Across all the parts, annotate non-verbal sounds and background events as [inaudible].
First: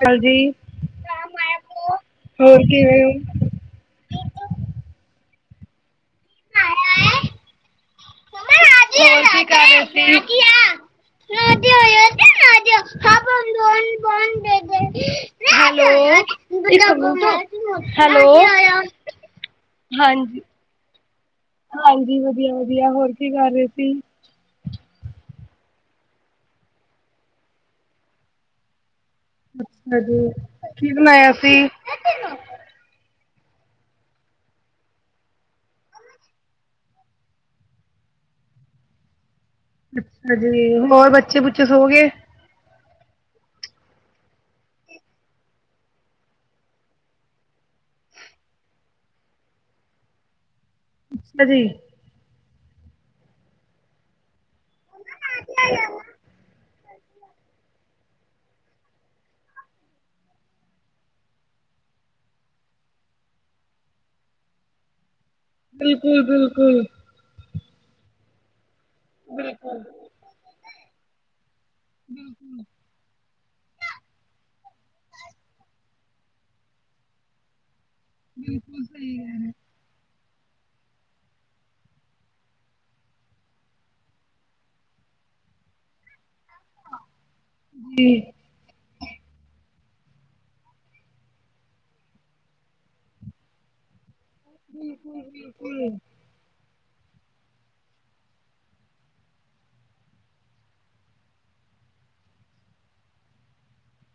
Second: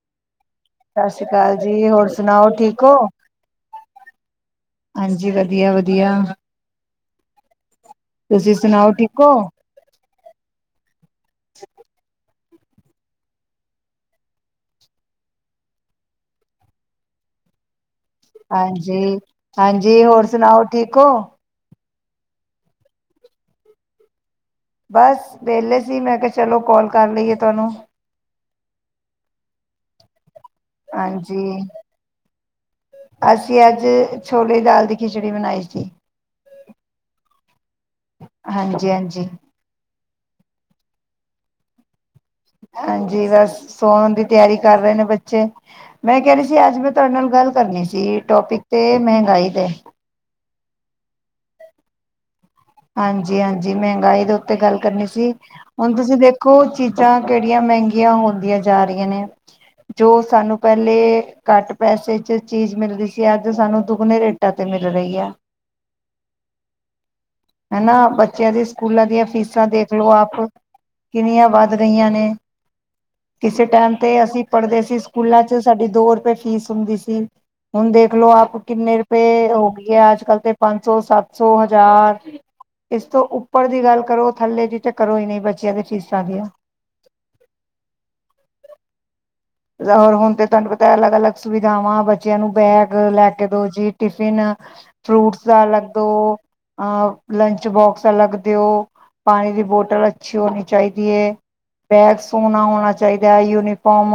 ਹਾਂਜੀ ਸੱਸਰੀ ਕਾਲ ਜੀ। ਹੋਰ ਸੁਣਾਓਠੀਕ ਹੋ? ਹਾਂਜੀ ਵਧੀਆ-ਵਧੀਆ [unintelligible] ਤੁਸੀਂ ਸੁਣਾਓ ਠੀਕ ਹੋ। ਠੀਕ ਈ ਆ [unintelligible] [inaudible] ਹੈਲੋ ਹੈਲੋ ਹਾਂਜੀ-ਹਾਂਜੀ ਹੋਰ ਹਾਂਜੀ ਸੁਣਾਓ ਠੀਕ ਹੋ। ਹਾਂਜੀ ਵਧੀਆ-ਵਧੀਆ ਹੋਰ ਕੀ ਕਰ ਰਹੇ ਸੀ। ਬਸ ਵਿਹਲੇ ਸੀ। ਮੈਂ ਕਿਹਾ ਚਲੋ ਕਾਲ ਕਰ ਲਈਏ ਤੁਹਾਨੂੰ। ਅੱਛਾ ਜੀ। ਕੀ ਬਣਾਇਆ ਹਾਂਜੀ ਸੀ? ਅਸੀਂ ਅੱਜ ਛੋਲੇ ਦੀ ਦਾਲ ਦੀ ਖਿਚੜੀ ਬਣਾਈ ਸੀ। ਹਾਂਜੀ-ਹਾਂਜੀ ਅੱਛਾ ਜੀ ਹੋਰ ਬੱਚੇ-ਬੁੱਚੇ ਸੋ ਗਏ। ਹਾਂਜੀ ਬੱਸ ਸੋਣ ਦੀ ਤਿਆਰੀ ਕਰ ਰਹੇ ਨੇਂ ਬੱਚੇ। ਮੈਂ ਕਹਿ ਰਹੀ ਸੀ ਅੱਜ ਮੈਂ ਤੁਹਾਡੇ ਨਾਲ ਗੱਲ ਕਰਨੀ ਸੀ ਟੋਪਿਕ ਤੇ ਮਹਿੰਗਾਈ ਤੇ ਅੱਛਾ ਜੀ। ਹਾਂਜੀ-ਹਾਂਜੀ ਮਹਿੰਗਾਈ ਦੇ ਉੱਤੇ ਗੱਲ ਕਰਨੀ ਸੀ। ਹੁਣ ਤੁਸੀਂ ਦੇਖੋ ਚੀ ਚੀਜ਼ਾਂ ਕਿਹੜੀਆਂ ਮਹਿੰਗੀਆਂ ਹੁੰਦੀਆਂ ਜਾ ਰਹੀਆਂ ਨੇ ਜੋ ਸਾਨੂੰ ਪਹਿਲੇ ਘੱਟ ਪੈਸੇ ਚ ਚੀਜ਼ ਮਿਲਦੀ ਸੀ ਅੱਜ ਸਾਨੂੰ ਦੁੱਗਣੇ ਰੇਟਾਂ ਤੇ ਮਿਲ ਰਹੀ ਐ ਬਿਲਕੁਲ-ਬਿਲਕੁਲ ਹਨਾਂ ਬੱਚਿਆਂ ਦੇ ਸਕੂਲਾਂ ਦੀਆਂ ਫੀਸਾਂ ਬਿਲਕੁਲ ਦੇਖਲੋ ਆਪ ਕਿੰਨੀਆਂ ਵੱਧ ਗਈਆਂ ਨੇ ਕਿਸੇ ਟਾਈਮ ਤੇ ਅਸੀਂ ਪੜ੍ਹਦੇ ਸੀ ਸਕੂਲਾਂ ਚ ਸਾਡੀ ਦੋ ਰੁਪਏ ਫੀਸ ਹੁੰਦੀ ਸੀ। ਹੁਣ ਦੇਖਲੋ ਆਪ ਬਿਲਕੁਲ ਕਿੰਨੇ ਸਹੀ ਗੱਲ ਰੁਪਏ ਹੈ। ਹੋ ਗਈ ਅੱਜ-ਕੱਲ੍ਹ ਤੇ ਪੰਜ ਸੌ, ਸੱਤ ਸੌ, ਹਜ਼ਾਰ ਇਸ ਤੋਂ ਉੱਪਰ ਦੀ ਗੱਲ ਕਰੋ ਥੱਲੇ ਦੀ ਤਾਂ ਕਰੋ ਹੀ ਨਹੀਂ ਬੱਚਿਆਂ ਦੇ ਫੀਸਾਂ ਦੀਆਂ ਜੀ ਹੋਰ ਹੁਣ ਤੇ ਤੁਹਾਨੂੰ ਪਤਾ ਅਲੱਗ- ਅਲੱਗ ਸੁਵਿਧਾਵਾਂ ਬੱਚਿਆਂ ਨੂੰ ਬੈਗ ਲੈ ਕੇ ਦੋ ਜੀ ਟਿਫਿਨ ਬਿਲਕੁਲ ਫਰੂਟਸ ਦਾ ਅਲੱਗ ਬਿਲਕੁਲ ਦਿਓ, ਅ ਲੰਚ ਬੋਕਸ ਅਲੱਗ ਦਿਓ ਪਾਣੀ ਦੀ ਬੋਟਲ ਅੱਛੀ ਹੋਣੀ ਚਾਈਦੀ ਏ। ਬੈਗ ਸੋਹਣਾ ਹੋਣਾ ਚਾਈਦਾ। ਯੂਨੀਫੋਮ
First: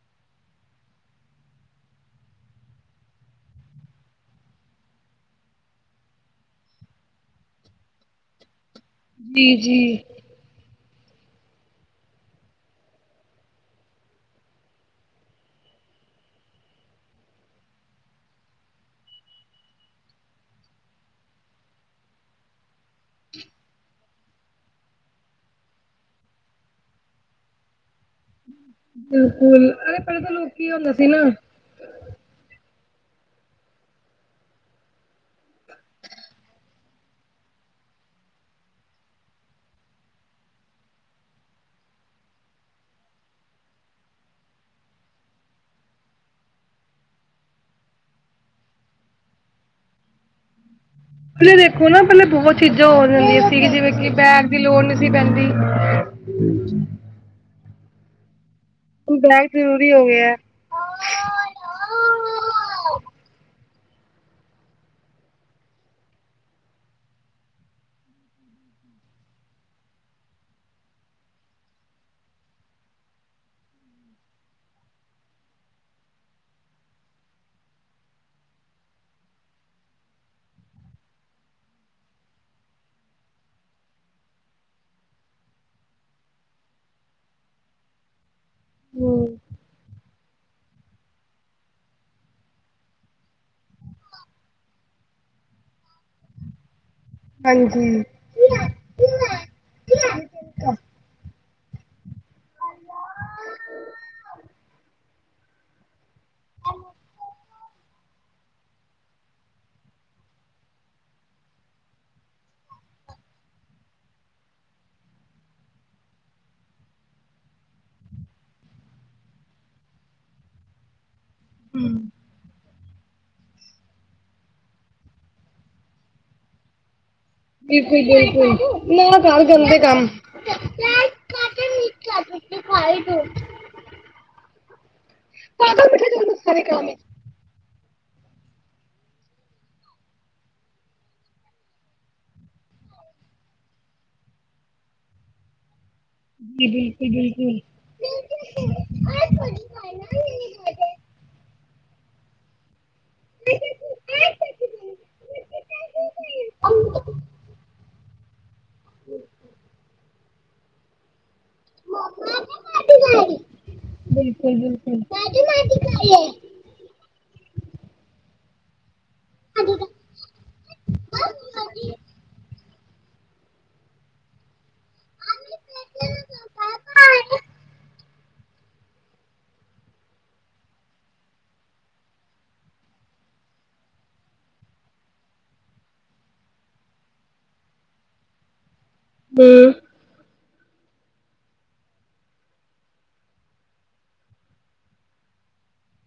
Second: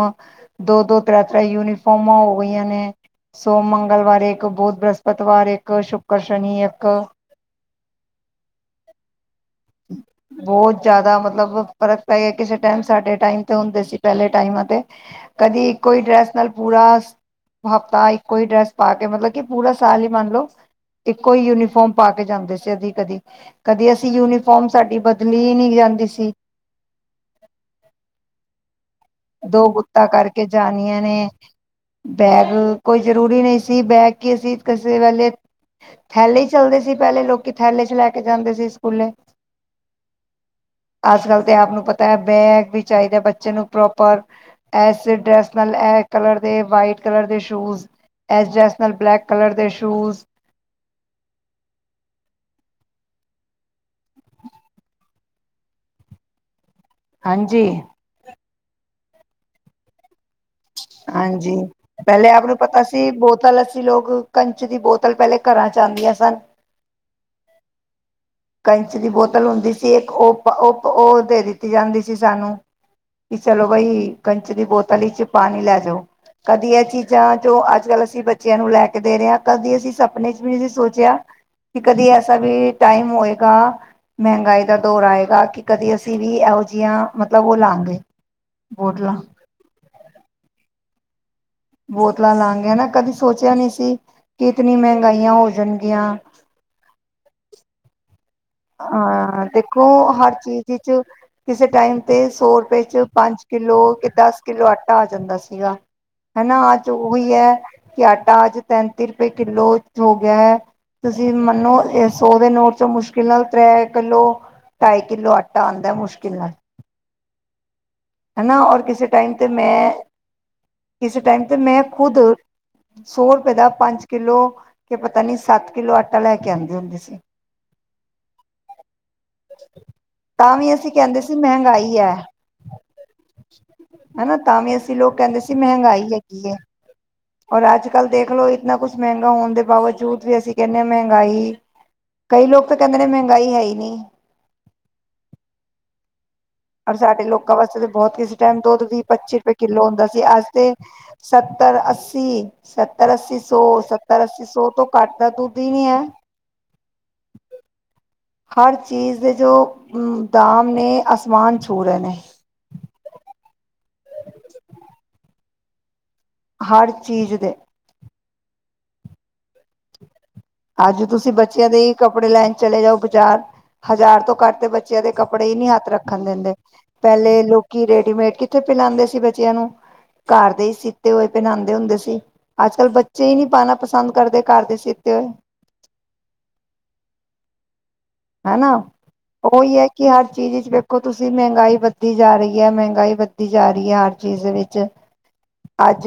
ਦੋ- ਦੋ, ਤਰੇ- ਤਰੇ ਯੂਨੀਫੋਮਾਂ ਹੋ ਗਈਆਂ ਨੇ ਸੋਮ, ਮੰਗਲਵਾਰ ਇੱਕ ਬੁਧ, ਬ੍ਰਹਸਪਤਵਾਰ ਇੱਕ ਸ਼ੁਕਰ, ਸ਼ਨੀ ਇੱਕ ਬੀਜੀ। ਬਹੁਤ ਜ਼ਿਆਦਾ ਮਤਲਬ ਫਰਕ ਪੈ ਗਿਆ ਕਿਸੇ ਟਾਈਮ ਸਾਡੇ ਟਾਈਮ ਤੇ ਹੁੰਦੇ ਸੀ ਪਹਿਲੇ ਟਾਈਮਾਂ ਤੇ ਕਦੀ ਇੱਕੋ ਹੀ ਡਰੈਸ ਨਾਲ ਪੂਰਾ ਹਫ਼ਤਾ ਇੱਕੋ ਹੀ ਡਰੈਸ ਪਾ ਕੇ ਮਤਲਬ ਕਿ ਪੂਰਾ ਸਾਲ ਹੀ ਮੰਨ ਲਓ ਇੱਕੋ ਈ ਯੂਨੀਫੋਮ ਪਾ ਕੇ ਜਾਂਦੇ ਸੀ ਅਦੀ ਕਦੀ-ਕਦੀ ਅਸੀਂ ਯੂਨੀਫੋਮ ਸਾਡੀ ਬਦਲੀ ਨਈ ਜਾਂਦੀ ਸੀ। ਦੋ ਬਿਲਕੁਲ ਅਰੇ ਗੱਤਾਂ ਪਹਿਲੇ ਤਾਂ ਕਰਕੇ ਲੋਕ ਕੀ ਹੁੰਦਾ ਜਾਣੀਆਂ ਸੀ ਨਾ ਨੇ ਬੈਗ ਕੋਈ ਜ਼ਰੂਰੀ ਨਈ ਸੀ ਬੈਗ ਕੀ ਅਸੀਂ ਕਿਸੇ ਵੇਲੇ ਥੈਲੇ ਈ ਚੱਲਦੇ ਸੀ ਪਹਿਲੇ ਲੋਕੀ ਥੈਲੇ ਚ ਲੈ ਕੇ ਜਾਂਦੇ ਸੀ ਸਕੂਲੇ ਅੱਜ-ਕੱਲ ਤੇ ਆਪ ਨੂੰ ਪਤਾ ਐ, ਬੈਗ ਵੀ ਚਾਈਦਾ ਬੱਚੇ ਨੂੰ ਪ੍ਰੋਪ ਪਰ ਇਸੇ ਡਰੈਸ ਨਾਲ ਇਹ ਕਲਰ ਦੇ ਵਾਈਟ ਕਲਰ ਦੇ ਸ਼ੂਜ ਪ ਐਸ ਡਰੈੱਸ ਨਾਲ ਬਲੈਕ ਕਲਰ ਦੇ ਸ਼ੂਜ਼ ਪਹਿਲੇ ਦੇਖੋ ਨਾ ਪਹਿਲਾਂ ਬਹੁਤ ਚੀਜ਼ਾਂ ਹੋ ਜਾਂਦੀਆਂ ਸੀ ਜਿਵੇਂ ਕਿ ਬੈਗ ਦੀ ਲੋੜ ਨਈ ਸੀ ਪੈਂਦੀ। [inaudible] ਹਾਂਜੀ। ਹੁਣ ਬੈਗ ਜ਼ਰੂਰੀ ਹੋ ਗਿਆ ਐ। ਹਾਂਜੀ। ਪਹਿਲੇ ਆਪ ਨੂੰ ਪਤਾ ਸੀ ਬੋਤਲ ਅਸੀਂ ਲੋਕ ਕੰਚ ਦੀ ਬੋਤਲ ਪਹਿਲੇ ਘਰਾਂ ਚ ਆਂਦੀਆਂ ਸਨ। ਕੰਚ ਦੀ ਬੋਤਲ ਹੁੰਦੀ ਸੀ ਇੱਕ ਓਪ-ਓਪ ਉਹ ਦੇ ਦਿੱਤੀ ਜਾਂਦੀ ਸੀ ਸਾਨੂੰ ਵੀ ਚਲੋ ਬਾਈ ਕੰਚ ਦੀ ਬੋਤਲ ਵਿੱਚ ਪਾਣੀ ਲੈ ਜਾਓ। ਕਦੀ ਇਹ ਚੀਜ਼ਾਂ ਜੋ ਅੱਜ-ਕੱਲ੍ਹ ਅਸੀਂ ਬੱਚਿਆਂ ਨੂੰ ਲੈ ਕੇ ਦੇ ਰਹੇ ਹਾਂ ਕਦੀ ਅਸੀਂ ਸਪਨਿਆ ਵਿਚ ਵੀ ਨਈ ਸੋਚਿਆ। ਕਿ ਕਦੀ ਐਸਾ ਵੀ ਟਾਈਮ ਹੋਏ ਗਾ, ਮਹਿੰਗਾਈ ਦਾ ਦੌਰ ਆਏਗਾ ਕਿ ਕਦੇ ਅਸੀਂ ਵੀ ਇਹੋ ਜਿਹੀਆਂ ਮਤਲਬ ਉਹ ਲਾਗੇ। ਬੋਤਲਾ ਹੂੰ, ਬੋਤਲਾਂ ਲਾਗੇ ਨਾ ਕਦੀ ਸੋਚਿਆ ਨੀ ਸੀ ਕਿ ਇਤਨੀ ਮਹਿੰਗਾਈਆਂ ਹੋ ਜਾਣਗੀਆਂ। ਹਾਂਜੀ। ਹਾਂ ਦੇਖੋ ਹਰ ਚੀਜ਼ ਚ ਕਿਸੇ ਟਾਈਮ ਤੇ ਸੌ ਰੁਪਏ 'ਚ ਪੰਜ ਕਿੱਲੋ ਕਿ ਦਸ ਕਿੱਲੋ ਆਟਾ ਆ ਜਾਂਦਾ ਸੀਗਾ। ਹਨਾ ਅੱਜ ਉਹੀ ਹੈ ਕਿ ਆਟਾ ਅੱਜ ਤੈਂਤੀ ਰੁਪਏ ਕਿੱਲੋ ਚ ਹੋ ਗਿਆ ਐ। ਤੁਸੀਂ ਮੰਨੋ ਇਹ ਸੋ ਦੇ ਨੋਟ ਚੋਂ ਮੁਸ਼ਕ ਕਿੰਨਾ ਉਤਰਿਆ ਕਿੱਲੋ ਢਾਈ ਕਿੱਲੋ ਆਟਾ ਆਦਾ ਮੁਸ਼ਕਿਲ ਨਾਲ ਹਨਾ ਔਰ ਕਿਸੇ ਟਾਈਮ ਤੇ ਮੈਂ, ਕਿਸੇ ਟਾਈਮ ਤੇ ਮੈਂ ਖੁਦ ਸੌ ਰੁਪਏ ਦਾ ਪੰਜ ਕਿਲੋ ਕੇ ਪਤਾ ਨੀ ਸੱਤ ਕਿਲੋ ਆਟਾ ਲੈ ਕੇ ਆਦੀ ਹੁੰਦੀ ਸੀ। ਬਿਲਕੁਲ ਬਿਲਕੁਲ, ਨਾ ਨਾ ਸਾਰੇ ਗੰਦੇ ਕੰਮ ਤਾਂ ਵੀ ਅਸੀਂ ਕਹਿੰਦੇ ਸੀ ਤੇ ਖਾਏ ਕੇਓ ਹੈਨਾ ਤਾਂ ਵੀ ਅਸੀ ਲੋਕ ਕੈਂਦੇ ਸੀ ਮਹੰਗਾਈ ਹੈਗੀ ਐ। ਔਰ ਅੱਜ ਕੱਲ੍ਹ ਦੇਖ ਲੋ ਇਤਨਾ ਕੁਛ ਮੈਂਗਾ ਹੋਨ ਦੇ ਬਾਵਜੂਦ ਵੀ ਅਸੀ ਕੈਨੇ ਆਂ ਮਹੰਗਾਈ ਕਈ ਲੋਕ ਤੇ ਕੈਂਦੇ ਨੇ ਮੈਂਗਾਈ ਹੈ ਈ ਨਈ। ਜੀ ਅਰ ਬਿਲਕੁਲ ਸਾਡੇ ਲੋਕਾਂ ਵਾਸਤੇ ਬਿਲਕੁਲ ਤੇ ਬੋਤ ਕਿਸੇ ਟੈਮ ਦੋਧ ਵੀ ਪੱਚੀ ਰੁਪੇ ਕਿੱਲੋ ਹੁੰਦਾ ਸੀ ਅਜ ਤੇ ਸੱਤਰ ਅੱਸੀ ਸ ਸੱਤਰ ਅੱਸੀ ਸੌ ਸੱਤਰ ਅੱਸੀ ਸੌ ਤੋਂ ਘੱਟ ਦਾ ਦੁੱਧ ਈ ਨੀ ਹੈ। [inaudible] ਹਰ ਚੀਜ਼ ਦੇ ਜੋ ਦਾਮ ਨੇ ਅਸਮਾਨ ਛੂ ਰੇਨੇ। ਬਿਲਕੁਲ ਬਿਲਕੁਲ। ਹਰ ਚੀਜ਼ ਦੇ। [inaudible] ਅੱਜ ਤੁਸੀਂ ਬੱਚੇਆਂ ਦੇ ਈ ਕੱਪੜੇ ਲੈਣ ਚਲੇ ਜਾਓ ਬਜਾਰ ਹਜ਼ਾਰ ਤੋਂ ਘੱਟ ਤੇ ਬੱਚੇਆਂ ਦੇ ਕੱਪੜੇ ਈ ਨੀ ਹੱਥ ਰੱਖਣ ਦਿੰਦੇ। ਪੈਲੇ ਲੋਕੀ ਰੇਡੀਮੇਡ ਕਿੱਥੇ ਪੇਨਾਂਦੇ ਸੀ ਬੱਚੇਆਂ ਨੂੰ ਘਰ ਦੇ ਈ ਸੀਤੇ ਹੋਏ ਪੇਨਾਂਦੇ ਹੁੰਦੇ ਸੀ। ਅੱਜ ਕੱਲ ਬੱਚੇ ਈ ਨੀ ਪਾਨਾ ਪਸੰਦ ਕਰਦੇ ਘਰ ਦੇ ਸਿਤੇ ਹੋਏ। ਹੈਨਾ। ਹੂੰ ਓਈ ਐ ਕਿ ਹਰ ਚੀਜ਼ ਵਿੱਚ ਵੇਖੋ ਤੁਸੀਂ ਮਹੰਗਾਈ ਵੱਧੀ ਜਾ ਰੀ ਐ। ਮਹੰਗਾਈ ਵੱਧੀ ਜਾ ਰੀ ਐ ਹਰ ਚੀਜ਼ ਵਿੱਚ। ਅੱਜ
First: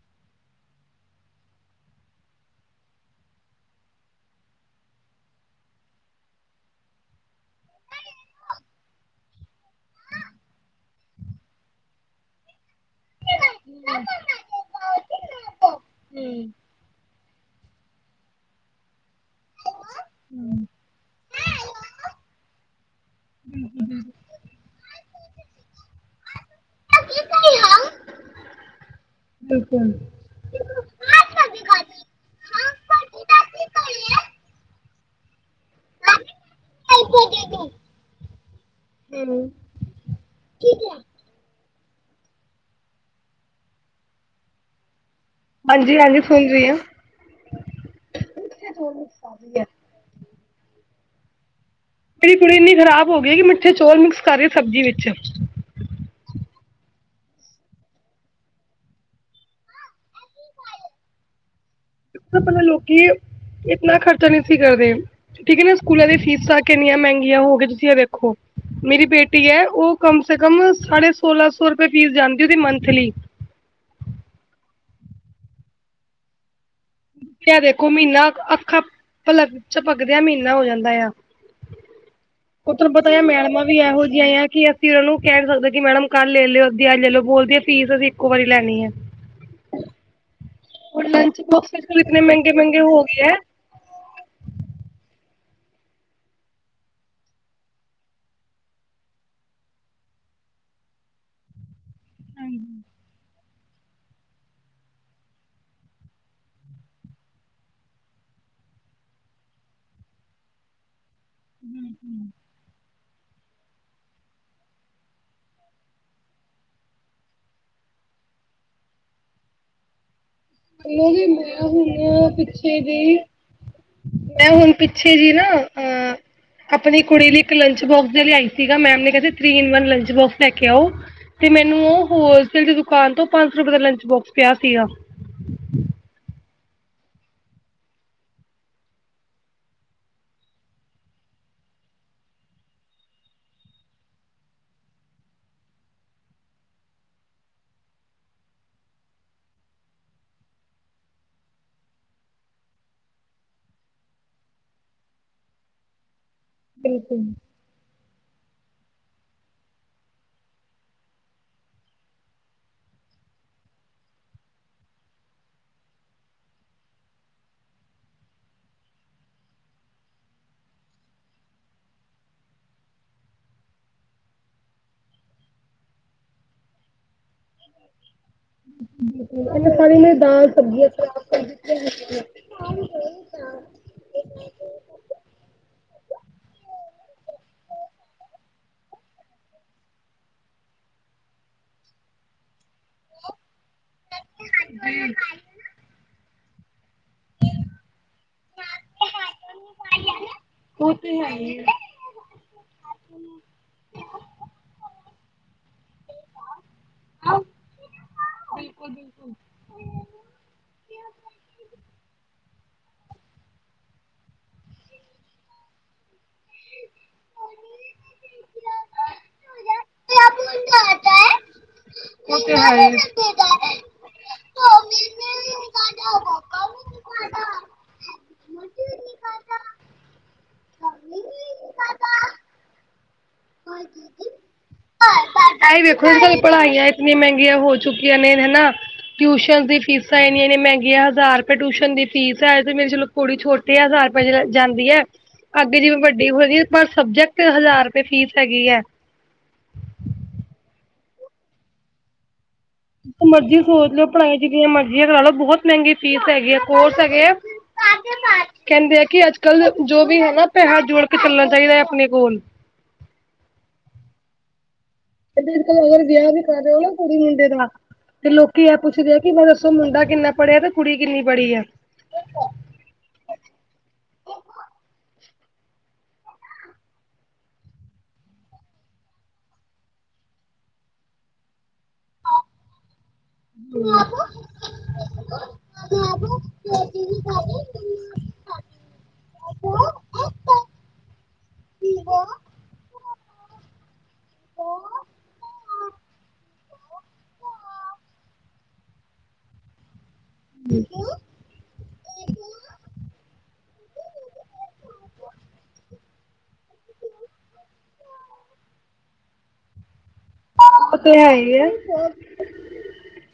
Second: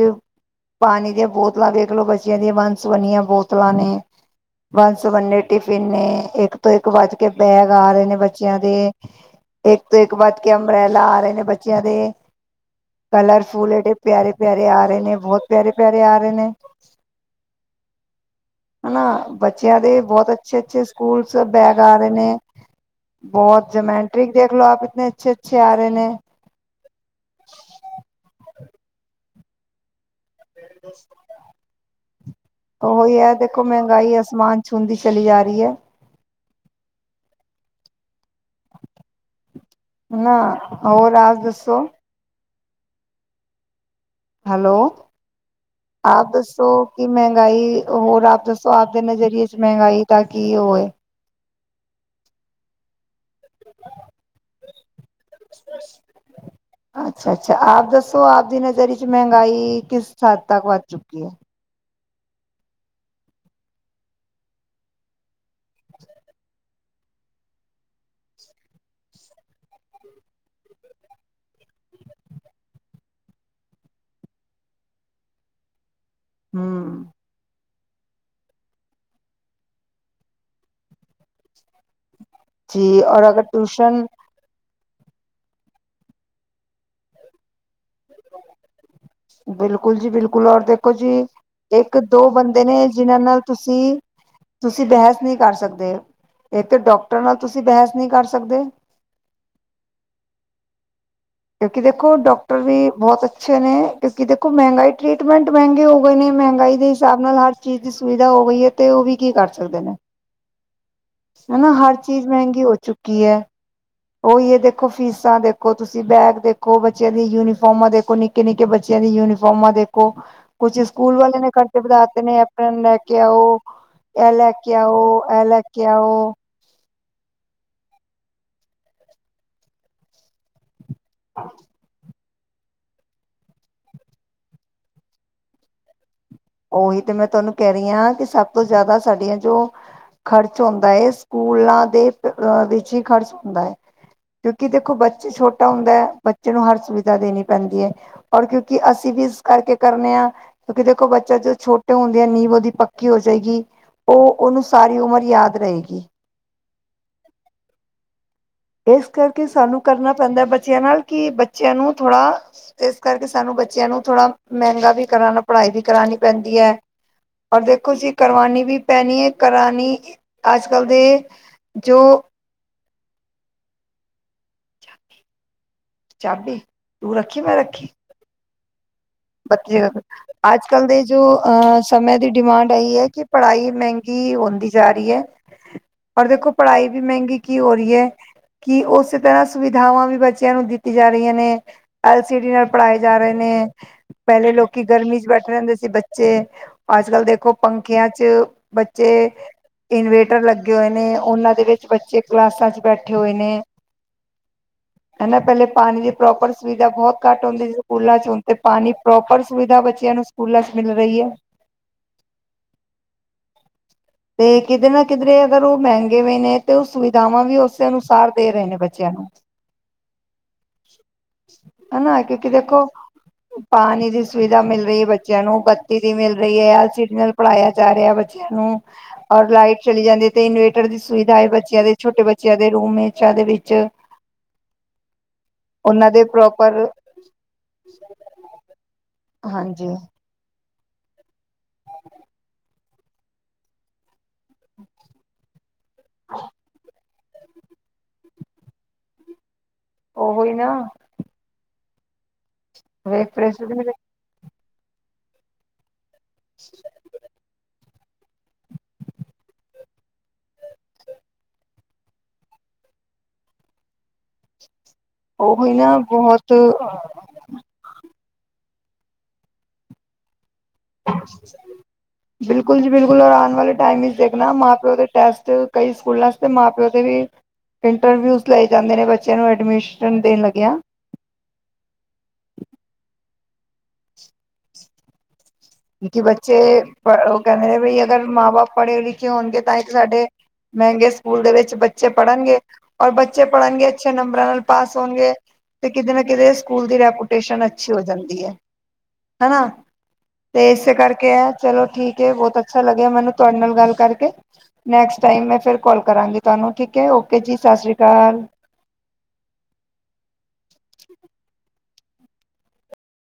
ਪਾਣੀ ਦੀਆਂ ਬੋਤਲਾਂ ਵੇਖ ਲੋ ਬੱਚੇਆਂ ਦੀਆਂ ਵੰਨ ਸਵੰਨੀਆਂ ਬੋਤਲਾਂ ਨੇ ਵਨ ਸਵੰਨੇ ਟਿਫਿਨ ਨੇ, ਏਕ ਤੋਂ ਏਕ ਵੱਧ ਕੇ ਬੈਗ ਆ ਰੇ ਨੇ ਬੱਚੇਆਂ ਦੇ। ਏਕ ਤੋਂ ਏਕ ਵੱਧ ਕੇ ਅੰਬਰੈਲਾ ਆ ਰੇ ਨੇ ਬੱਚੇਆਂ ਦੇ। ਕਲਰਫੁਲ ਐਡੇ ਪੇਆਰੇ -ਪੇਆਰੇ ਆ ਰੇ ਨੇ ਬੋਹਤ ਪੇਆਰੇ- ਪੇਆਰੇ ਆ ਰੇ ਨੇ। ਹਨਾ ਬੱਚੇਆਂ ਦੇ ਬੋਤ ਅੱਛੇ ਹੂੰ, -ਅੱਛੇ ਸਕੂਲ ਸ ਬੈਗ ਆ ਰੇ ਨੇ। ਬੋਤ ਜਮੈਟ੍ਰਿਕ ਦੇਖ ਲੋ ਆਪ ਇਤਨੇ ਅੱਛੇ ਅੱਛੇ ਆ ਰੇ ਨੇ। ਬਿਲਕੁਲ। ਓਈ ਐ ਦੇਖੋ, ਮੈਂਗਾਈ ਅਸਮਾਨ ਛੂੰਦੀ ਚਲੀ ਜਾ ਰੀ ਐ। ਹੂੰ। ਨਾ ਹੋਰ ਰਾਜ ਦੱਸੋ? ਹੈਲੋ। ਹਾਂਜੀ ਹਾਂਜੀ ਆਪ ਸੁਣ ਰਹੀ ਦੱਸੋ ਹਾਂ ਕਿ ਮੈਂਗਾਈ ਹੋਰ ਆਪ ਦੱਸੋ? ਸੋ ਆਪ ਦੇ ਨਜ਼ਰੀਏ ਚ ਮੈਂਗਾਈ ਦਾ ਕੀ ਓ ਏ? ਤੇਰੀ ਕੁੜੀ ਏਨੀ ਖਰਾਬ ਹੋ ਗਈ ਏਕਿ ਮਿੱਠੇ ਚੌਲ ਮਿਕਸ ਕਰ ਰੀ ਐ ਸਬਜ਼ੀ ਵਿੱਚ। ਸਪਸ਼। ਅੱਛਾ ਅੱਛਾ ਆਪ ਦੱਸੋ ਆਪ ਦੀ ਨਜ਼ਰ ਚ ਮੈਂਗਾਈ ਕਿਸ ਹੱਦ ਤੱਕ ਵੱਧ ਚੁੱਕੀ ਐ? ਪੈਲਾਂ ਲੋਕੀ ਇਤਨਾ ਖ਼ਰਚਾ ਨੀ ਸੀ ਕਰਦੇ। ਠੀਕ ਏ ਨਾ ਸਕੂਲਾਂ ਦੀ ਫੀਸਾਂ ਕਿੰਨੀਆਂ ਮੈਂਗੀਆਂ ਹੋ ਗਈ ਤੁਸੀ ਐ ਵੇਖੋ। ਮੇਰੀ ਬੇਟੀ ਐ ਓ ਕਮ ਸੇ ਕਮ ਸਾਢੇ ਸੋਲਾਂ ਸੌ ਰੁਪੇ ਫੀਸ ਜਾਂਦੀ ਓਦੀ ਮੰਥਲੀ। ਹੂੰ। ਤੁਸੀ ਐ ਦੇਖੋ ਮੀਨਾ ਅੱਖਾਂ ਪਲ ਚ ਚਪਕਦੇਆਂ ਮੀਨਾ ਹੋ ਜਾਂਦਾ ਐ। [inaudible] ਓ ਤੋਨੂੰ ਪਤਾ ਐ ਔਰ ਅਗਰ ਮੈਡਮਾਂ ਵੀ ਟਿਊਸ਼ਨ ਐਹੋ ਜਿਆਂ ਐ ਕਿ ਕਿ ਓਨਾਂ ਨੂੰ ਕੈ ਨੀ ਸਕਦੇ ਕਿ ਮੈਡਮ ਕੱਲ ਲੈ ਲਓ ਅੱਧੀ ਅੱਜ ਲੈ ਲੋ ਬੋਲਦੀ ਏ ਫੀਸ ਵੀ ਇੱਕੋ ਵਾਰੀ ਲੈਨੀ ਐ। ਬਿਲਕੁਲ ਜੀ ਬਿਲਕੁਲ ਔਰ ਦੇਖੋ ਹੁਣ ਜੀ ਲੰਚ ਬੋਕਸ ਇੱਕ ਇਤਨੇ ਦੋ ਮੈਂਗੇ ਬੰਦੇ ਮੈਂਗੇ ਨੇ ਜਿਨਾਂ ਹੋਗੇ ਐ। ਨਾਲ ਤੁਸੀਂ ਤੁਸੀਂ ਬੈਹਸ ਨਈ ਕਰ ਸਕਦੇ, ਏਕ ਡਾਕਟਰ ਨਾਲ ਤੁਸੀਂ ਬੈਹਸ ਨਈ ਕਰ ਸਕਦੇ। ਕਿਉਂਕਿ ਦੇਖੋ ਡਾਕਟਰ ਵੀ ਬੋਹਤ ਅ ਅੱਛੇ ਨੇ ਕਿਉਂਕਿ ਦੇਖੋ ਮਹਿੰਗਾਈ ਟਰੀਟਮੈਂਟ ਮਹਿੰਗੇ ਹੋ ਗਏ ਨੇ ਮਹਿੰਗਾਈ ਦੇ ਹਿਸਾਬ ਨਾਲ ਹਰ ਚੀਜ਼ ਦੀ ਸੁਵਿਧਾ ਹੋ ਗਈ ਐ ਤੇ ਉਹ ਵੀ ਕੀ ਕਰ ਸਕਦੇ ਨੇ ਹਨਾ ਹਰ ਚੀਜ਼ ਮਹਿੰਗੀ ਹੋ ਚੁੱਕੀ ਐ। ਓਈ ਏਹ ਦੇਖੋ ਫੀਸਾਂ ਦੇਖੋ ਤੁਸੀਂ ਬੈਗ ਦੇਖੋ ਬੱਚਿਆਂ ਦੀ ਯੂਨੀਫਾਰਮਾਂ ਦੇਖੋ ਨਿੱ ਨਿੱਕੇ-ਨਿੱਕੇ ਬੱਚਿਆਂ ਦੀ ਯੂਨੀਫਾਰਮਾਂ ਦੇਖੋ। ਕੁਛ ਮੈਨੂੰ ਸਕੂਲ ਵੀ ਵਾਲੇ ਨੇ ਮੈਂ ਖਰਚੇ ਵਧਾਤੇ ਹੁਣ ਨੇ ਪਿੱਛੇ ਏਪਰਨ ਲੈ ਜਿਹੀ ਕੇ ਆਓ। ਐ ਲੈ ਮੈਂ ਹੁਣ ਕੇ ਪਿੱਛੇ ਆਓ, ਜੀ ਨਾ ਐ ਲੈ ਕੇ ਅ ਆਓ। ਆਪਣੀ ਕੁੜੀ ਲਈ ਇੱਕ ਲੰਚ ਬੋਕਸ ਦੇ ਲਿਆਈ ਸੀਗਾ ਮੈਮ ਨੇ ਕਹਦੇ three in one lunch box ਲੈ ਕੇ ਆਓ। ਤੇ ਮੈਨੂੰ ਓ ਹੋਲਸੇਲ ਦੀ ਦੁਕਾਨ ਤੋਂ ਪੰਜ ਸੌ ਦਾ ਲੰਚ ਬੋਕਸ ਪਿਆ ਸੀਗਾ। [inaudible] ਓਹੀ ਤੇ ਮੈਂ ਤੁਹਾਨੂੰ ਕੈ ਰਈ ਆ ਕਿ ਸਭ ਤੋਂ ਜਾਦਾ ਸਾਡੀ ਜੋ ਖ਼ਰਚ ਹੁੰਦਾ ਏ ਸਕੂਲਾਂ ਦੇ ਅ ਵਿੱਚ ਈ ਖਰਚ ਹੁੰਦਾ ਏ। ਕਿਉਂਕਿ ਦੇਖੋ ਬੱਚੇ ਛੋਟਾ ਹੁੰਦਾ ਐ ਬੱਚੇ ਨੂੰ ਹਰ ਸੁਵਿਧਾ ਦੇਣੀ ਪੈਂਦੀ ਐ। ਔਰ ਕਿਉਂਕਿ ਅਸੀਂ ਵੀ ਇਸ ਕਰਕੇ ਕਰਨੇ ਕਿਉਂਕਿ ਦੇਖੋ ਬ ਚਾ ਜਦੋਂ ਛੋਟੇ ਹੁੰਦੇ ਆ ਨੀਂਬ ਉਹਦੀ ਪੱਕੀ ਹੋ ਜਾਏਗੀ ਓ ਓਨੂੰ ਸਾਰੀ ਉਮਰ ਯਾਦ ਰਹੇਗੀ। ਬਿਲਕੁਲ। ਏਸ ਕਰਕੇ ਸਾਨੂੰ ਕਰਨਾ ਪੈਂਦਾ ਬੱਚਿਆਂ ਨਾਲ ਕਿ ਬੱਚਿਆਂ ਨੂੰ ਥੋੜ੍ਹਾ ਏਸ ਕਰਕੇ ਸਾਨੂੰ ਬੱਚਿਆਂ ਨੂੰ ਥੋੜ੍ਹਾ ਮਹਿੰਗਾ ਵੀ ਕਰਾਣਾ ਪੜ੍ਹਾਈ ਵੀ ਕਰਾਣੀ ਪੈਂਦੀ ਆ। ਪਰ ਦੇਖੋ ਜੀ ਕਰਵਾਣੀ ਵੀ ਪੈਣੀ ਏ ਕਰਾਣੀ ਅੱਜ- ਕੱਲ ਦੇ ਜੋ ਚਾਬੀ, ਤੂੰ ਰੱਖੀ ਮੈਂ ਰੱਖੀ। ਇਹਨੇ ਬੱਚੇ ਦਾ ਸਾਰੀ ਤਾ, ਨੇ ਦਾਲ ਅੱਜ-ਕੱਲ ਸਬਜ਼ੀਆਂ ਦੇ ਜੋ ਅਹ ਸਮੇ ਦੀ ਡਿਮਾਂਡ ਐਈ ਐ ਕਿ ਪੜ੍ਹਾਈ ਮੈਂਗੀ ਹੁੰਦੀ ਜਾ ਰਹੀ ਐ। ਔਰ ਦੇਖੋ ਪੜ੍ਹਾਈ ਵੀ ਮਹਿੰਗੀ ਕੀ ਹੋ ਰਹੀ ਏ। ਕਿ ਓਸੇ ਤਰ੍ਹਾਂ ਸੁਵਿਧਾਵਾਂ ਵੀ ਬੱਚਿਆਂ ਨੂੰ ਦਿੱਤੀ ਜਾ ਰਹੀਆਂ ਨੇ ਐਲ ਸੀ ਡੀ ਨਾਲ ਪੜਾਏ ਜਾ ਰਹੇ ਨੇ, ਪੈਲੇ ਲੋਕੀ ਗਰਮੀ 'ਚ ਬੈਠੇ ਰੈਂਦੇ ਸੀ ਬੱਚੇ ਅੱਜ-ਕੱਲ ਦੇਖੋ ਪੰਖੀਆਂ ਚ ਬੱਚੇ ਇਨਵੇਟਰ ਲੱਗੇ ਹੋਏ ਉਹ ਨੇ ਤੇ ਹੈ ਓਨਾਂ ਹੀ। ਦੇ ਵਿੱਚ ਬੱਚੇ ਕਲਾਸਾਂ ਚ ਬੈਠੇ ਹੋਏ ਨੇ। ਹੈਨਾ ਪੈਲੇ ਪਾਨੀ ਦੀ ਪ੍ਰੋਪਰ ਸੁਵਿਧਾ ਬੋਹਤ ਕੱਟ ਹੁੰਦੀ ਸਕੂਲਾਂ ਚ ਹੁੰਣ ਤੇ ਪਾਨੀ ਪੋਪਰ ਸੁਵਿਧਾ ਬੱਚਿਆਂ ਨੂੰ ਸਕੂਲਾਂ 'ਚ' ਮਿਲ ਰੀ ਏ। [inaudible] ਤੇ ਕਿਧਰੇ ਨਾ ਕਿਧਰੇ ਅਗਰ ਓ ਮੈਂਗੇ ਵੀ ਨੇ ਤੇ ਓ ਸੁਵਿਧਾਵਾਂ ਵੀ ਓਸੇ ਅਨੁਸਾਰ ਦੇ ਰਹੇ ਨੇ ਬੱਚਿਆਂ ਨੂੰ ਹਨਾ ਉਹ ਕਿਉਂਕਿ ਤੇ ਦੇਖੋ ਹੈ ਪਾਨੀ ਦੀ ਸੁਵਿਧਾ ਮਿਲ ਰੀ ਐ ਬੱਚਿਆਂ ਨੂੰ ਬੱਤੀ ਦੀ ਮਿਲ ਰੀ ਐ। ਐਲ ਸੀਲ ਪੜ੍ਹਾਇਆ ਜਾ ਰਿਆ ਬੱਚਿਆਂ ਨੂੰ ਔਰ ਹੀ। ਲਾਈਟ ਚਲੀ ਜਾਂਦੀ ਏ ਤੇ ਇਨਵੇਟਰ ਦੀ ਸੁਵਿਧਾ ਐ ਬੱਚਿਆਂ ਦੇ ਛੋਟੇ ਬੱਚਿਆਂ ਦੇ ਰੂਮ ਮੇਚਾ ਦੇ ਵਿੱਚ [inaudible] ਆ ਈ ਵੇਖੋ ਉਹਨਾਂ ਦੇ ਅੱਜ-ਕੱਲ ਪ੍ਰੋਪਰ ਪੜਾਈਆ ਏਨੀਆਂ ਮੈਂਗੀਆਂ ਹੋ ਚੁੱਕੀਆਂ ਨੇ ਹਨਾ ਟਿਊਸ਼ਨ ਦੀ ਹਾਂਜੀ ਫੀਸਾਂ ਏਨੀਆਂ-ਏਨੀਆਂ ਮੈਂਗੀਆਂ ਹਜ਼ਾਰ ਟਿਊਸ਼ਨ ਦੀ ਫੀਸ ਐ ਤੇ ਮੇਰੇ ਚਲੋ ਕੁੜੀ ਛੋਟੀ ਤੇ ਹਜ਼ਾਰ ਰੁਪਏ ਜਾਂਦੀ ਐ ਅੱਗੇ ਜਿਵੇਂ ਵੱਡੀ ਹੋਗੀ ਪਰ ਸਬਜੈਕਟ ਟ ਹਜ਼ਾਰ ਰੁਪਏ ਫੀਸ ਹੈਗੀ ਐ। ਓਹੀ ਨਾ ਜਿਥੇ ਮਰਜ਼ੀ ਸੋਚ ਲੋ ਪੜ੍ਹਾਈ ਜਿਨੀਆਂ ਮਰਜ਼ੀਆਂ ਕਰਾ ਲੋ ਬੋਹਤ ਮੈੰਗੀ ਫੀਸ ਹੈਗੀ ਆ ਕੋਰਸ ਹੈ ਗੇ ਐ [unintelligible] ਕੈੰਦੇ ਆ ਕਿ ਅੱਜ-ਕੱਲ ਜੋ ਵੀ ਹੈਗਾ ਪੈਹਾ ਜੋੜ ਕੇ ਚੱਲਣਾ ਚਾਇਦਾ ਐ ਆਪਣੇ ਕੋਲ ਉਹੀ ਅੱਜ-ਕੱਲ ਨਾ ਅਗਰ ਵਿਆਹ ਵੀ ਬਹੁਤ ਕਰ ਰੇ ਓ ਨਾ ਕੁੜੀ ਮੁੰਡੇ ਦਾ ਤੇ ਲੋਕੀ ਐ ਪੁੱਛਦੇ ਆ ਕਿ ਮੈਂ ਦੱਸੋ ਮੁੰਡਾ ਕਿੰਨਾ ਪੜ੍ਹਿਆ ਤੇ ਕੁੜੀ ਕਿੰਨੀ ਪੜ੍ਹੀ ਐ। ਬਿਲਕੁਲ ਜੀ ਬਿਲਕੁਲ ਔਰ ਆਣ ਵਾਲੇ ਟਾਈਮ ਇਚ ਦੇਖਣਾ ਮਾਂ-ਪਿਓ ਦੇ ਟੈਸਟ ਕਈ ਸਕੂਲਾਂ ਚ ਤੇ ਮਾਂ-ਪਿਓ ਦੇ ਵੀ ਇੰਟਰਵਿਊਜ਼ ਲਏ ਜਾਂਦੇ ਨੇ ਬੱਚਿਆਂ ਨੂੰ ਐਡਮਿਸ਼ਨ ਦੇਣ ਲੱਗਿਆ। [unintelligible] [inaudible] ਕਿਉਂਕਿ ਬੱਚੇ ਓ ਕੈੰਦੇ ਨੇ ਵੀ ਅਗਰ ਮਾਂ-ਬਾਪ ਪੜ੍ਹੇ-ਲਿਖੇ ਹੋਣਗੇ ਤਾਂਈ ਤਾ ਸਾਡੇ ਮੈੰਗੇ ਸਕੂਲ ਦੇ ਵਿੱਚ ਬੱਚੇ ਪੜ੍ਹਨਗੇ ਔਰ ਬੱਚੇ ਪੜ੍ਹਨਗੇ ਅੱਛੇ ਨੰਬਰਾਂ ਨਾਲ ਪਾਸ ਹੋਣਗੇ ਤੇ ਕਿਤੇ ਨਾ ਕਿਤੇ ਸਕੂਲ ਦੀ ਰੈਪੋਟੇਸ਼ਨ ਅੱਛੀ ਹੋ ਜਾਂਦੀ ਐ ਹੈਨਾ। ਤੇ ਇਸੇ ਕਰਕੇ ਐ ਚਲੋ ਠੀਕ ਏ ਬੋਤ ਅੱਛਾ ਲੱਗਿਆ ਮੈਨੂੰ ਤੁਆਡੇ ਨਾਲ ਗੱਲ ਕਰਕੇ। ਨੈਕਸਟ ਟਾਈਮ ਮੈਂ ਫਿਰ ਕੋਲ ਕਰਾਂਗੀ ਤੁਆਨੂੰ ਠੀਕ ਏ ਓਕੇ ਜੀ ਸਾਸਰੀ ਕਾਲ। ਓ ਤੇ ਹੈ ਈ ਏ।